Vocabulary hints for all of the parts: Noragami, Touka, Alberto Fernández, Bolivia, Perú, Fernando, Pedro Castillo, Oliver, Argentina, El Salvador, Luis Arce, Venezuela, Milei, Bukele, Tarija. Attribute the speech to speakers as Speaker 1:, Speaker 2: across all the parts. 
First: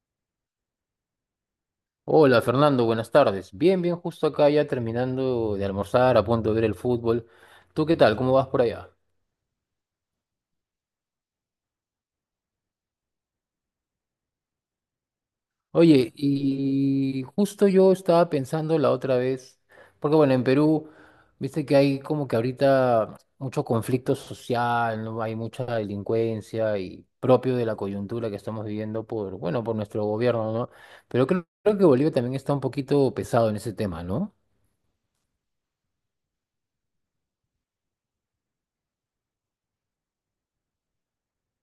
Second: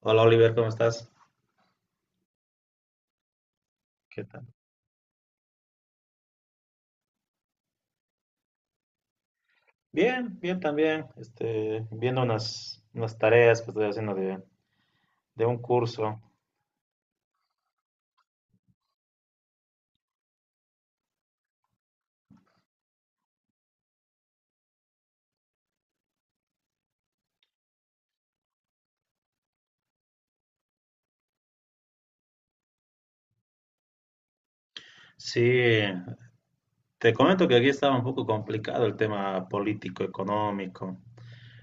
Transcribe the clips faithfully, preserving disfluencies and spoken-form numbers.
Speaker 1: Hola Oliver, ¿cómo estás?
Speaker 2: Hola Fernando, buenas tardes. Bien, bien,
Speaker 1: ¿Qué
Speaker 2: justo
Speaker 1: tal?
Speaker 2: acá ya terminando de almorzar, a punto de ver el fútbol. ¿Tú qué tal? ¿Cómo vas por allá?
Speaker 1: Bien, bien también. Este, viendo unas, unas tareas que estoy haciendo de, de un
Speaker 2: Oye,
Speaker 1: curso.
Speaker 2: y justo yo estaba pensando la otra vez, porque bueno, en Perú, viste que hay como que ahorita mucho conflicto social, ¿no? Hay mucha delincuencia y propio de la coyuntura que estamos viviendo por, bueno, por nuestro gobierno, ¿no? Pero creo, creo que Bolivia también está un poquito pesado en ese tema, ¿no?
Speaker 1: Sí, te comento que aquí estaba un poco complicado el tema político, económico.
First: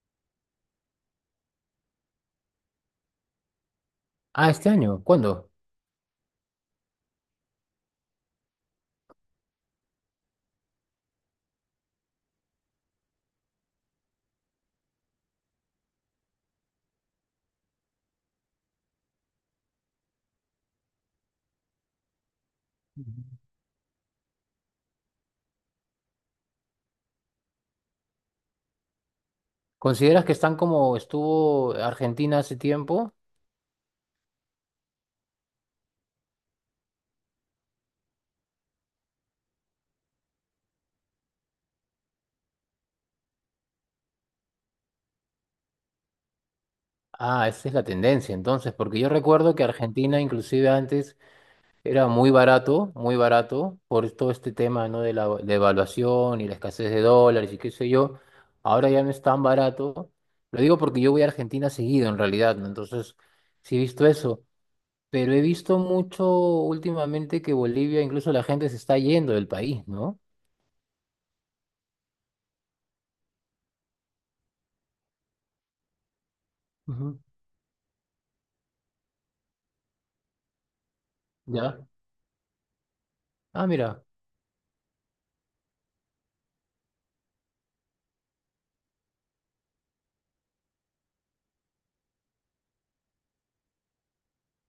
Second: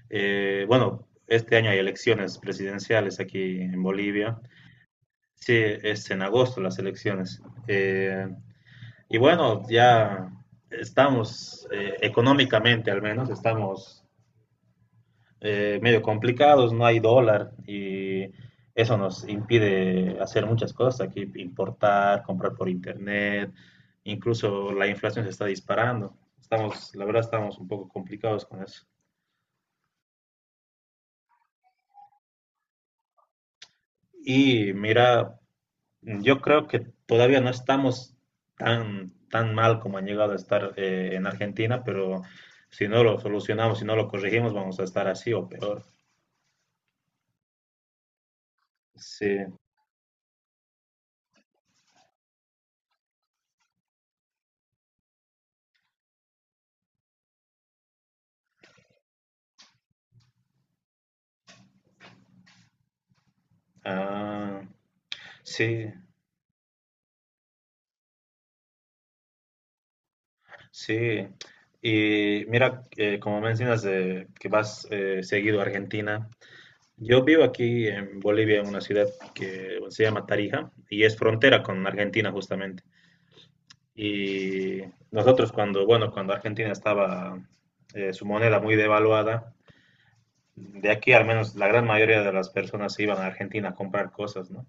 Speaker 1: Eh, bueno, este año hay elecciones presidenciales aquí en Bolivia.
Speaker 2: Ah, este año, ¿cuándo?
Speaker 1: Sí, es en agosto las elecciones. Eh, y bueno, ya estamos eh, económicamente al menos, estamos eh, medio complicados, no hay dólar y eso nos impide hacer muchas cosas aquí, importar, comprar por internet, incluso la inflación se está disparando. Estamos, la verdad, estamos un poco complicados con eso.
Speaker 2: ¿Consideras que están como estuvo Argentina hace tiempo?
Speaker 1: Y mira, yo creo que todavía no estamos tan, tan mal como han llegado a estar eh, en Argentina, pero si no lo solucionamos, si no lo corregimos, vamos a estar así o peor.
Speaker 2: Ah, esa es la tendencia entonces, porque yo
Speaker 1: Sí,
Speaker 2: recuerdo que Argentina inclusive antes era muy barato, muy barato, por todo este tema, ¿no?, de la devaluación y la escasez de dólares y qué sé yo. Ahora ya no es tan barato. Lo digo porque yo voy a Argentina seguido en realidad, ¿no? Entonces, sí he visto eso,
Speaker 1: ah,
Speaker 2: pero he visto
Speaker 1: sí.
Speaker 2: mucho últimamente que Bolivia, incluso la gente se está yendo del país, ¿no?
Speaker 1: Sí, y mira, eh, como mencionas de que vas eh, seguido a Argentina,
Speaker 2: Ujú.
Speaker 1: yo vivo aquí en Bolivia, en una ciudad que se llama Tarija y es frontera con
Speaker 2: ¿Ya?
Speaker 1: Argentina justamente.
Speaker 2: Ah, mira,
Speaker 1: Y nosotros cuando, bueno, cuando Argentina estaba eh, su moneda muy devaluada, de aquí al menos la gran mayoría de las personas se iban a Argentina a comprar cosas, ¿no?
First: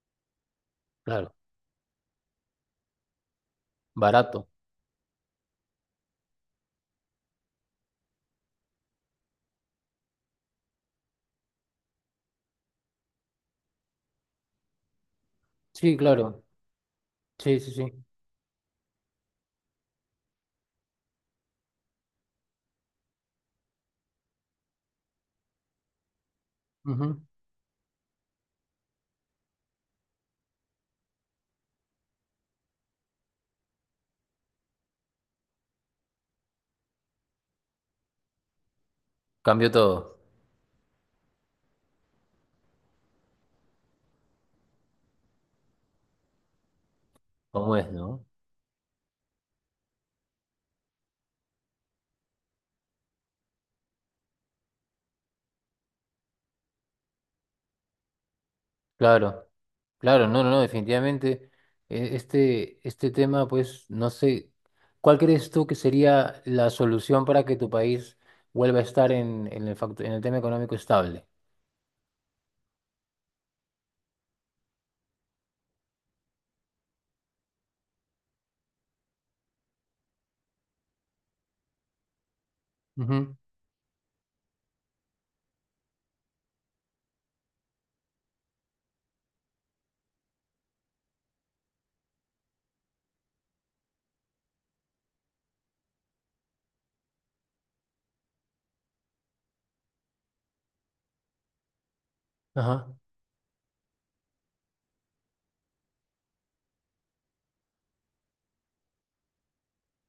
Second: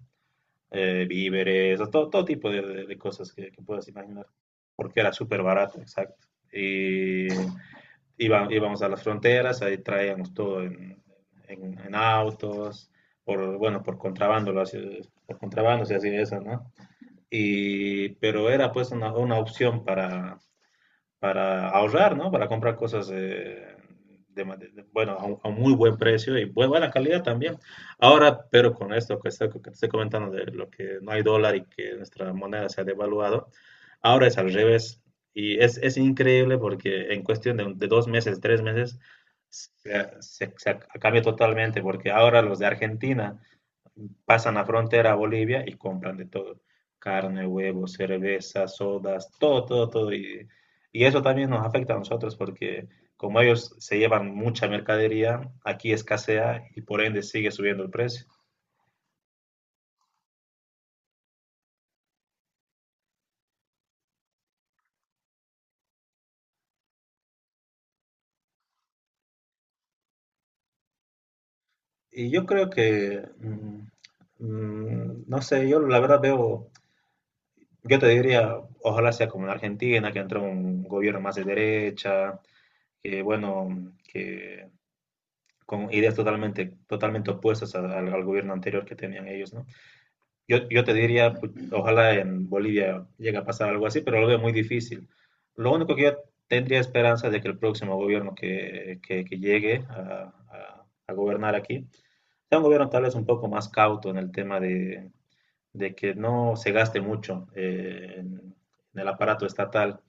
Speaker 1: Eh,
Speaker 2: claro,
Speaker 1: víveres, o todo, todo tipo de, de- de cosas que, que puedas imaginar,
Speaker 2: barato.
Speaker 1: porque era súper barato, exacto. Y Iba- íbamos a las fronteras, ahí traíamos todo en, en- en autos, por, bueno, por contrabando, lo hacía- por contrabando se
Speaker 2: Sí,
Speaker 1: hacía eso,
Speaker 2: claro.
Speaker 1: ¿no?
Speaker 2: Sí, sí, sí.
Speaker 1: Y, pero era pues una, una opción para, para ahorrar, ¿no? Para comprar cosas eh, de, ma- de- bueno, a, un a un muy buen precio y bu- buena
Speaker 2: Ujú.
Speaker 1: calidad también. Ahora, pero con esto que, está- que te estoy comentando de lo que no hay dólar y que nuestra moneda se ha devaluado, ahora es al revés. Y es, es increíble porque en cuestión de, un- de dos meses, tres meses,
Speaker 2: Cambió
Speaker 1: se,
Speaker 2: todo,
Speaker 1: se- se cambia totalmente porque ahora los de Argentina pasan la frontera a Bolivia y compran de todo, carne,
Speaker 2: como es,
Speaker 1: huevos,
Speaker 2: ¿no?
Speaker 1: cerveza, sodas, todo, todo, todo. Y, y eso también nos afecta a nosotros porque como ellos se llevan mucha mercadería, aquí escasea y por ende sigue subiendo el precio.
Speaker 2: Claro, claro, no, no, no, definitivamente. eh, Este, este tema, pues, no sé, ¿cuál crees tú que sería la solución para que tu país vuelva a estar en, en el, fact- en el tema económico estable?
Speaker 1: Y yo creo que, mm, mm, no sé, yo la verdad veo, yo te diría, ojalá sea como en Argentina, que entró un gobierno más de derecha, que
Speaker 2: Ujú.
Speaker 1: bueno, que con ideas totalmente, totalmente opuestas a- al, al gobierno anterior que tenían ellos, ¿no? Yo, yo te diría, pues, ojalá en Bolivia llegue a pasar algo así, pero lo veo muy difícil. Lo único que yo tendría esperanza de que el próximo gobierno que, que, que llegue a, a, a gobernar aquí sea un
Speaker 2: Ajá,
Speaker 1: gobierno tal vez un poco más cauto en el tema de, de que no se gaste mucho eh, en, en el aparato estatal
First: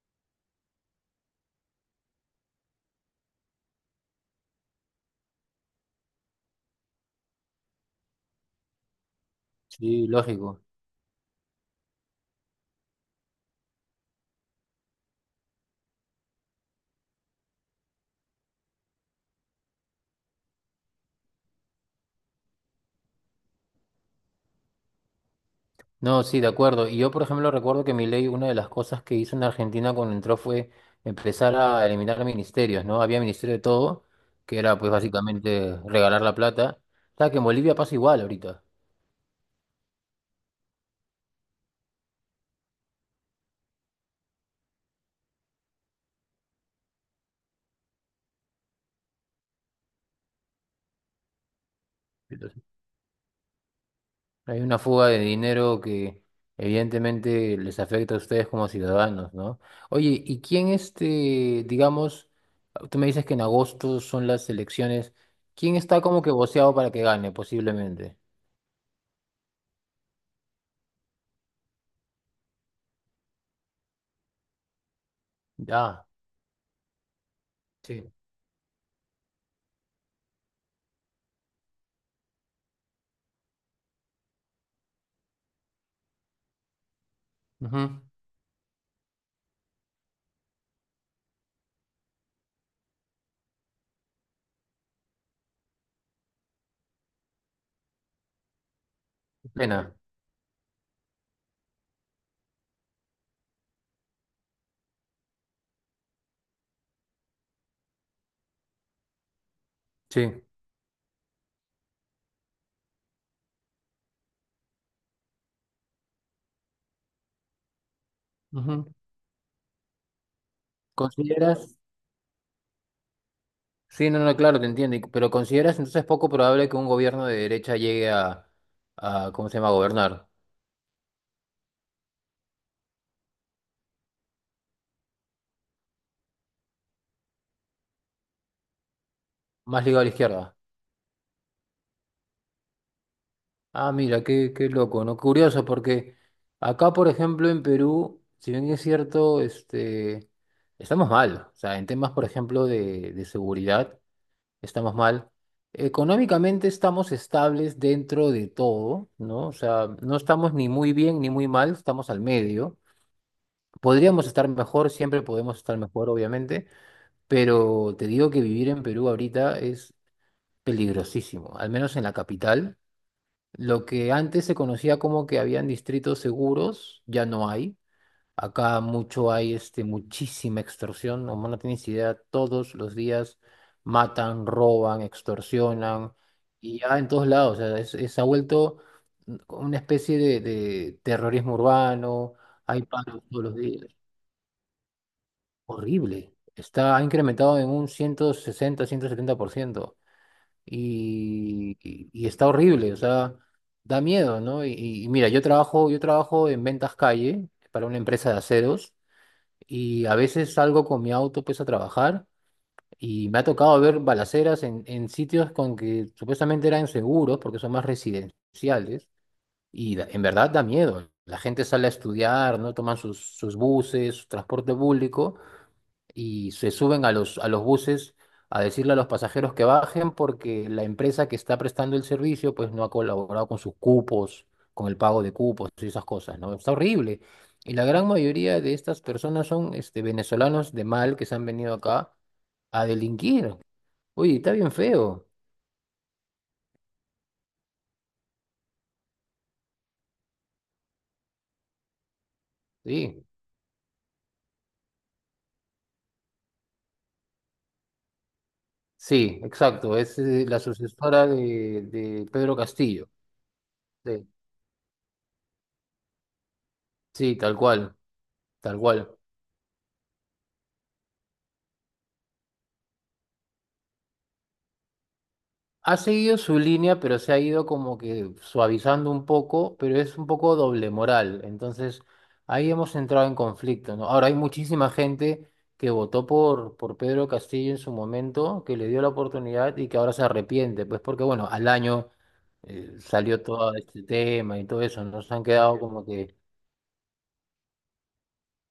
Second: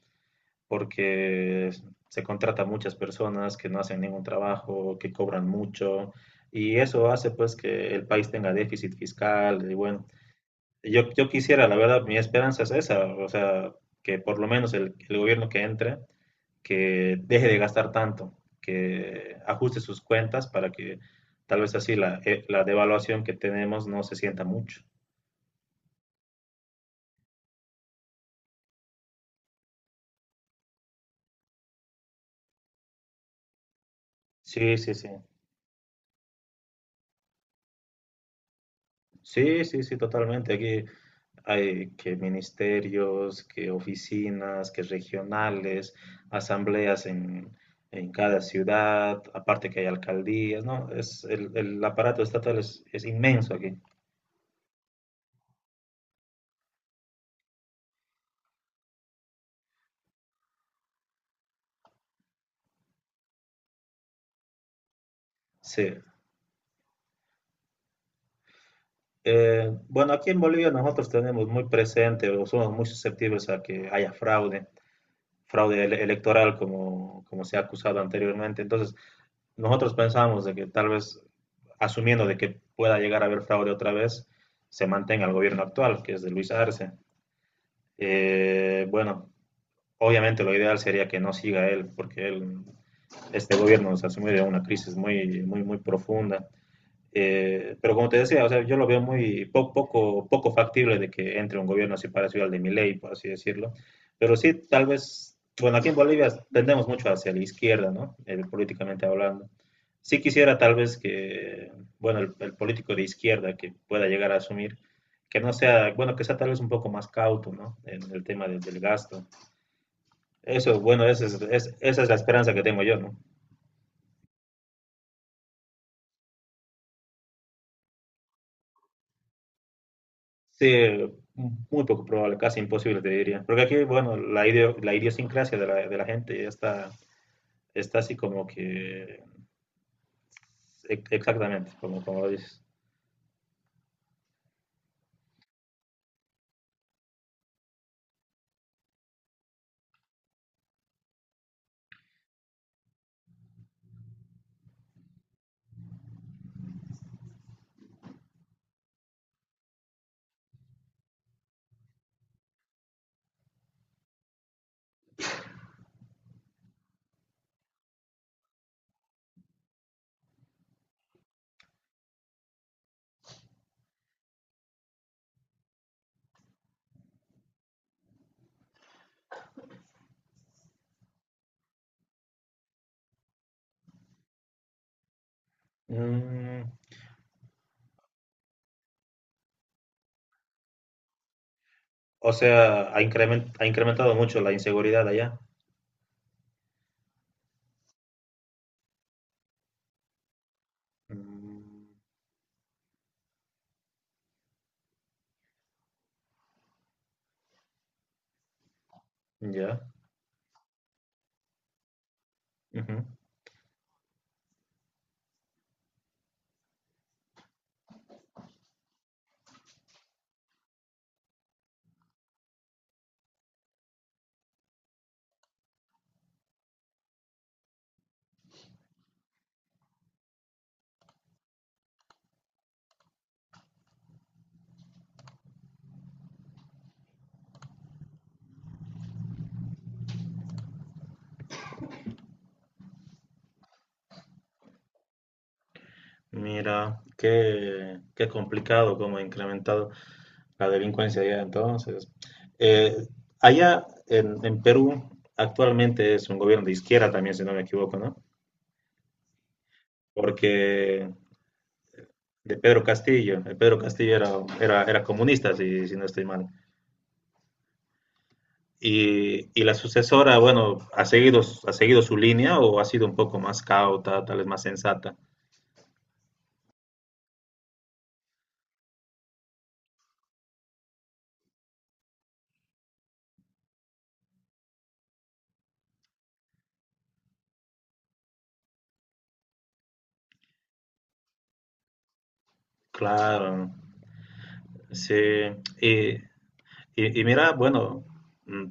Speaker 1: porque se contrata a muchas personas que no hacen ningún trabajo, que cobran mucho, y eso hace pues que el país tenga déficit fiscal, y bueno,
Speaker 2: sí, lógico.
Speaker 1: yo, yo quisiera, la verdad, mi esperanza es esa, o sea, que por lo menos el, el gobierno que entre, que deje de gastar tanto, que ajuste sus cuentas para que tal vez así la, eh, la devaluación que tenemos no se sienta mucho.
Speaker 2: No, sí, de acuerdo. Y yo, por ejemplo, recuerdo que Milei, una de las cosas que hizo en Argentina cuando entró fue empezar a eliminar ministerios, ¿no? Había ministerio de todo, que
Speaker 1: Sí,
Speaker 2: era pues
Speaker 1: sí, sí.
Speaker 2: básicamente regalar la plata. O sea, que en Bolivia pasa igual ahorita.
Speaker 1: Sí, sí, sí, totalmente. Aquí hay que ministerios, que oficinas, que regionales, asambleas en, en cada ciudad, aparte que hay alcaldías, ¿no? Es, el, el aparato estatal
Speaker 2: Entonces,
Speaker 1: es, es inmenso aquí.
Speaker 2: hay una fuga de dinero que evidentemente les afecta a ustedes como ciudadanos, ¿no? Oye, ¿y quién este, digamos, tú me dices que en agosto son las elecciones, ¿quién
Speaker 1: Sí.
Speaker 2: está como que voceado para que gane posiblemente?
Speaker 1: Eh, bueno, aquí en Bolivia nosotros tenemos muy presente o somos muy susceptibles a que haya fraude. fraude ele-
Speaker 2: Ya,
Speaker 1: electoral como, como se ha acusado
Speaker 2: sí.
Speaker 1: anteriormente. Entonces, nosotros pensamos de que tal vez, asumiendo de que pueda llegar a haber fraude otra vez, se mantenga el gobierno actual, que es de Luis Arce.
Speaker 2: Ujú.
Speaker 1: Eh, bueno, obviamente lo ideal sería que no siga él, porque él, este gobierno se asumió de una crisis muy, muy, muy profunda. Eh, pero como te decía, o sea, yo lo veo muy po-
Speaker 2: Pena.
Speaker 1: poco, poco factible de que entre un gobierno así parecido al de Milei, por así decirlo. Pero sí, tal vez, bueno, aquí en Bolivia tendemos mucho hacia la izquierda, ¿no? Eh, políticamente hablando. Sí
Speaker 2: Sí.
Speaker 1: quisiera tal vez que, bueno, el, el político de izquierda que pueda llegar a asumir, que no sea, bueno, que sea tal vez un poco más cauto, ¿no? En el tema de- del
Speaker 2: Ujú.
Speaker 1: gasto. Eso, bueno, esa es, es-
Speaker 2: ¿Consideras?
Speaker 1: esa es la esperanza que tengo yo, ¿no?
Speaker 2: Sí, no, no, claro, te entiendo. y- Pero ¿consideras entonces poco probable que un gobierno de derecha llegue a, a ¿cómo se llama?, gobernar.
Speaker 1: Sí, muy poco probable, casi imposible te diría. Porque aquí, bueno, la, ideo- la idiosincrasia de la, de la gente ya está, está así como que...
Speaker 2: Más ligado a la izquierda.
Speaker 1: e- Exactamente, como, como lo dices.
Speaker 2: Ah, mira, qué, qué loco, ¿no? Curioso, porque acá, por ejemplo, en Perú, si bien es cierto, este, estamos mal. O sea, en temas, por ejemplo, de, de seguridad, estamos mal. Económicamente estamos estables dentro de todo, ¿no? O sea, no estamos ni muy bien ni muy mal, estamos al medio. Podríamos estar mejor, siempre podemos estar mejor, obviamente, pero te digo que vivir en Perú ahorita es peligrosísimo, al menos en la capital. Lo que antes se conocía como que habían distritos seguros, ya no hay. Acá mucho hay este, muchísima extorsión, no, no tienes idea, todos los días matan, roban, extorsionan,
Speaker 1: Mm,
Speaker 2: y ya en todos lados, o sea, es- es- se ha vuelto mm, una especie de, de terrorismo
Speaker 1: o
Speaker 2: urbano, hay
Speaker 1: sea, ha,
Speaker 2: paros todos
Speaker 1: incremen-
Speaker 2: los
Speaker 1: ha
Speaker 2: días.
Speaker 1: incrementado mucho la inseguridad allá.
Speaker 2: Horrible. Está, ha incrementado en un ciento sesenta, ciento setenta por ciento. Y,
Speaker 1: Mm,
Speaker 2: y, y está horrible, o sea, da miedo, ¿no? Y, y mira, yo trabajo, yo trabajo en ventas calle para una empresa de aceros
Speaker 1: ya.
Speaker 2: y a veces salgo con mi auto pues a trabajar
Speaker 1: Ujú.
Speaker 2: y me ha tocado ver balaceras en, en sitios con que supuestamente eran seguros porque son más residenciales y da- en verdad da miedo. La gente sale a estudiar, ¿no? Toman sus, sus buses, su transporte público y se suben a los, a los buses a decirle a los pasajeros que bajen porque la empresa que está prestando el servicio pues no ha colaborado con sus cupos, con el pago de cupos y esas cosas, ¿no? Está horrible. Y la gran mayoría de estas personas son este, venezolanos de mal que se han venido acá a delinquir. Oye, está bien feo.
Speaker 1: Mira, qué, qué complicado cómo ha incrementado la delincuencia allá entonces. Eh,
Speaker 2: Sí,
Speaker 1: Allá en, en Perú actualmente es un gobierno de izquierda también, si no me equivoco, ¿no?
Speaker 2: sí, exacto. Es eh, la
Speaker 1: Porque
Speaker 2: sucesora de, de
Speaker 1: de
Speaker 2: Pedro
Speaker 1: Pedro
Speaker 2: Castillo.
Speaker 1: Castillo, el Pedro Castillo
Speaker 2: Sí,
Speaker 1: era, era, era comunista, si, si no estoy mal.
Speaker 2: sí, tal cual, tal cual.
Speaker 1: Y, y, la sucesora, bueno, ha seguido, ha seguido su línea o ha sido un poco más cauta, tal vez más sensata.
Speaker 2: Ha seguido su línea, pero se ha ido como que suavizando un poco, pero es un poco doble moral. Entonces, ahí hemos entrado en conflicto, ¿no? Ahora hay muchísima gente que votó por, por Pedro Castillo en su momento, que le dio la oportunidad y que ahora se arrepiente, pues porque, bueno, al año eh, salió
Speaker 1: Claro,
Speaker 2: todo este tema y todo eso,
Speaker 1: sí.
Speaker 2: nos han quedado como
Speaker 1: Y,
Speaker 2: que,
Speaker 1: y, y mira, bueno, mm,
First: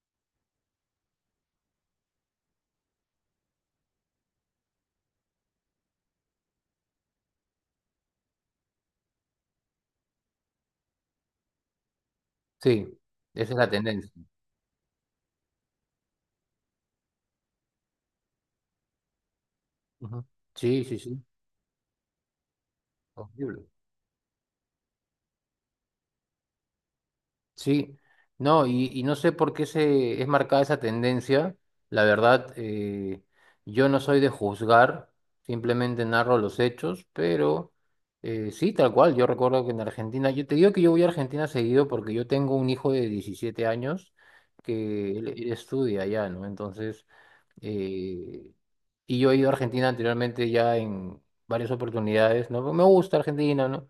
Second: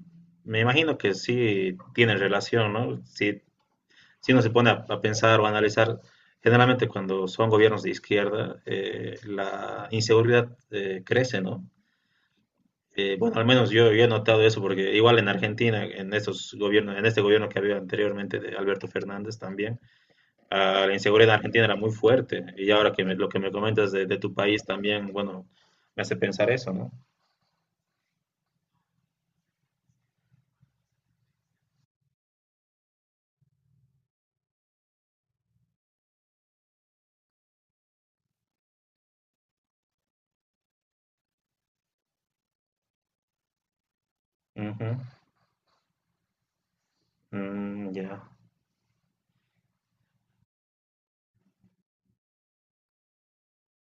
Speaker 1: me imagino que sí tienen relación, ¿no? Si, si uno se pone a, a pensar o a analizar, generalmente cuando son gobiernos de izquierda, eh, la inseguridad eh, crece, ¿no?
Speaker 2: sí,
Speaker 1: Eh, bueno, al
Speaker 2: esa es
Speaker 1: menos
Speaker 2: la
Speaker 1: yo, yo he
Speaker 2: tendencia.
Speaker 1: notado eso porque igual en Argentina, en estos gobiernos, en este gobierno que había anteriormente de Alberto Fernández también,
Speaker 2: Ujú.
Speaker 1: ah,
Speaker 2: Sí,
Speaker 1: la
Speaker 2: sí, sí,
Speaker 1: inseguridad en Argentina era muy fuerte. Y ahora que me- lo que me
Speaker 2: horrible.
Speaker 1: comentas de, de tu país también, bueno, me hace pensar eso, ¿no?
Speaker 2: Sí, no, y, y no sé por qué se es marcada esa tendencia. La verdad, eh, yo no soy de juzgar, simplemente narro los hechos, pero eh, sí, tal cual. Yo recuerdo que en Argentina, yo te digo que yo voy a Argentina seguido porque yo tengo un hijo de diecisiete años
Speaker 1: Ujú.
Speaker 2: que él, él estudia allá, ¿no? Entonces,
Speaker 1: Mm, ya.
Speaker 2: eh, y yo he ido a Argentina anteriormente ya en varias oportunidades, ¿no? Me gusta Argentina, ¿no?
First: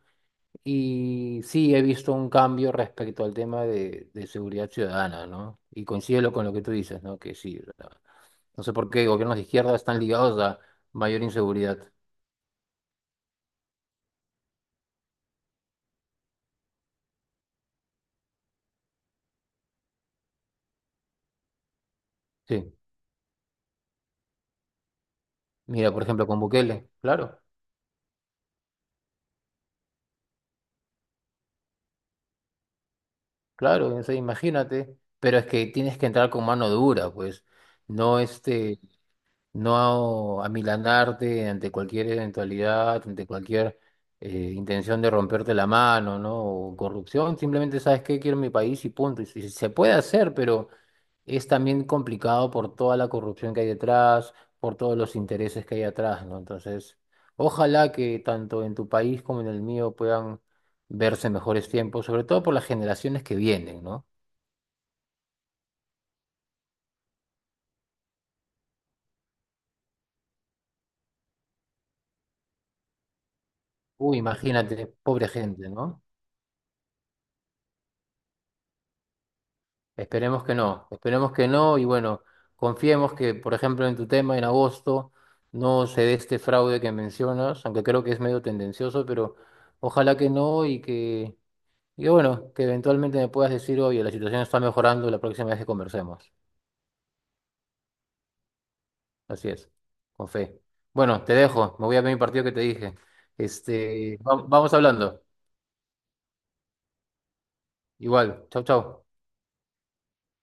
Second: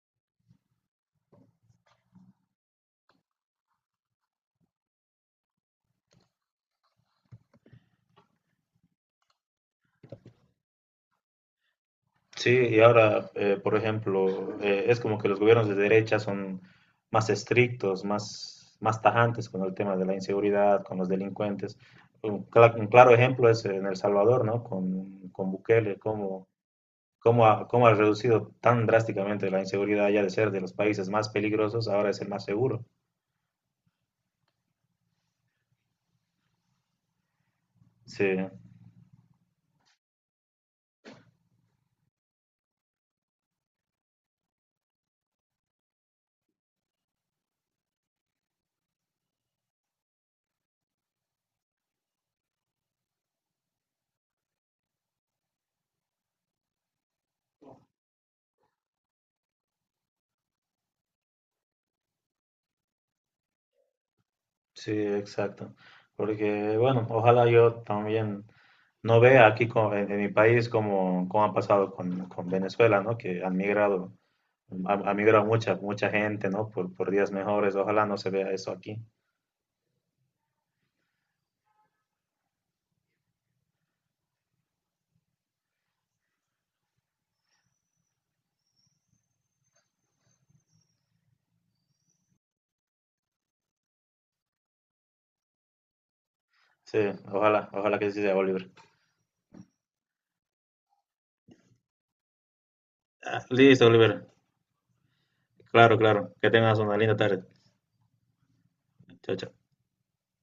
Speaker 2: Y sí, he visto un cambio respecto al tema de, de seguridad ciudadana, ¿no? Y coincido con lo que tú dices, ¿no? Que sí, o sea, no sé por qué gobiernos de izquierda están ligados a mayor inseguridad.
Speaker 1: Sí, y ahora, eh, por ejemplo, eh, es como que los gobiernos de derecha son más estrictos, más, más tajantes con el tema de la inseguridad, con los delincuentes. Un,
Speaker 2: Sí,
Speaker 1: cla- un claro ejemplo es en El Salvador, ¿no? Con, con
Speaker 2: mira,
Speaker 1: Bukele,
Speaker 2: por ejemplo, con
Speaker 1: cómo,
Speaker 2: Bukele, claro,
Speaker 1: cómo ha, cómo ha reducido tan drásticamente la inseguridad ya de ser de los países más peligrosos, ahora es el más seguro.
Speaker 2: claro, o sea, imagínate, pero es que tienes que entrar con mano dura, pues, no
Speaker 1: Sí.
Speaker 2: este, no amilanarte ante cualquier eventualidad, ante cualquier eh, intención de romperte la mano, ¿no? O corrupción, simplemente sabes que quiero mi país y punto. Y si- se puede hacer, pero es también complicado por toda la corrupción que hay detrás, por todos los intereses que hay atrás, ¿no? Entonces, ojalá que tanto en tu país como en el mío puedan verse mejores tiempos, sobre todo por las generaciones que vienen, ¿no?
Speaker 1: Sí, exacto. Porque, bueno, ojalá yo también no vea aquí co- en, en mi país como, como ha pasado con, con Venezuela, ¿no? Que han migrado,
Speaker 2: Uy, imagínate,
Speaker 1: ha, ha
Speaker 2: pobre
Speaker 1: migrado
Speaker 2: gente,
Speaker 1: mucha,
Speaker 2: ¿no?
Speaker 1: mucha gente, ¿no? Por, por días mejores. Ojalá no se vea eso aquí.
Speaker 2: Esperemos que no, esperemos que no y bueno, confiemos que, por ejemplo, en tu tema en agosto no se dé este fraude que mencionas, aunque creo que es medio tendencioso, pero ojalá que no y que, y bueno, que eventualmente me puedas decir, oye, la situación está mejorando la próxima vez que conversemos.
Speaker 1: Sí, ojalá, ojalá que sí sea, Oliver.
Speaker 2: Así es, con fe. Bueno, te dejo, me voy a ver mi partido que te dije.
Speaker 1: Ah, listo,
Speaker 2: Este,
Speaker 1: Oliver.
Speaker 2: va- vamos hablando.
Speaker 1: Claro, claro. Que tengas una linda tarde.
Speaker 2: Igual, chau, chau.
Speaker 1: Chao, chao.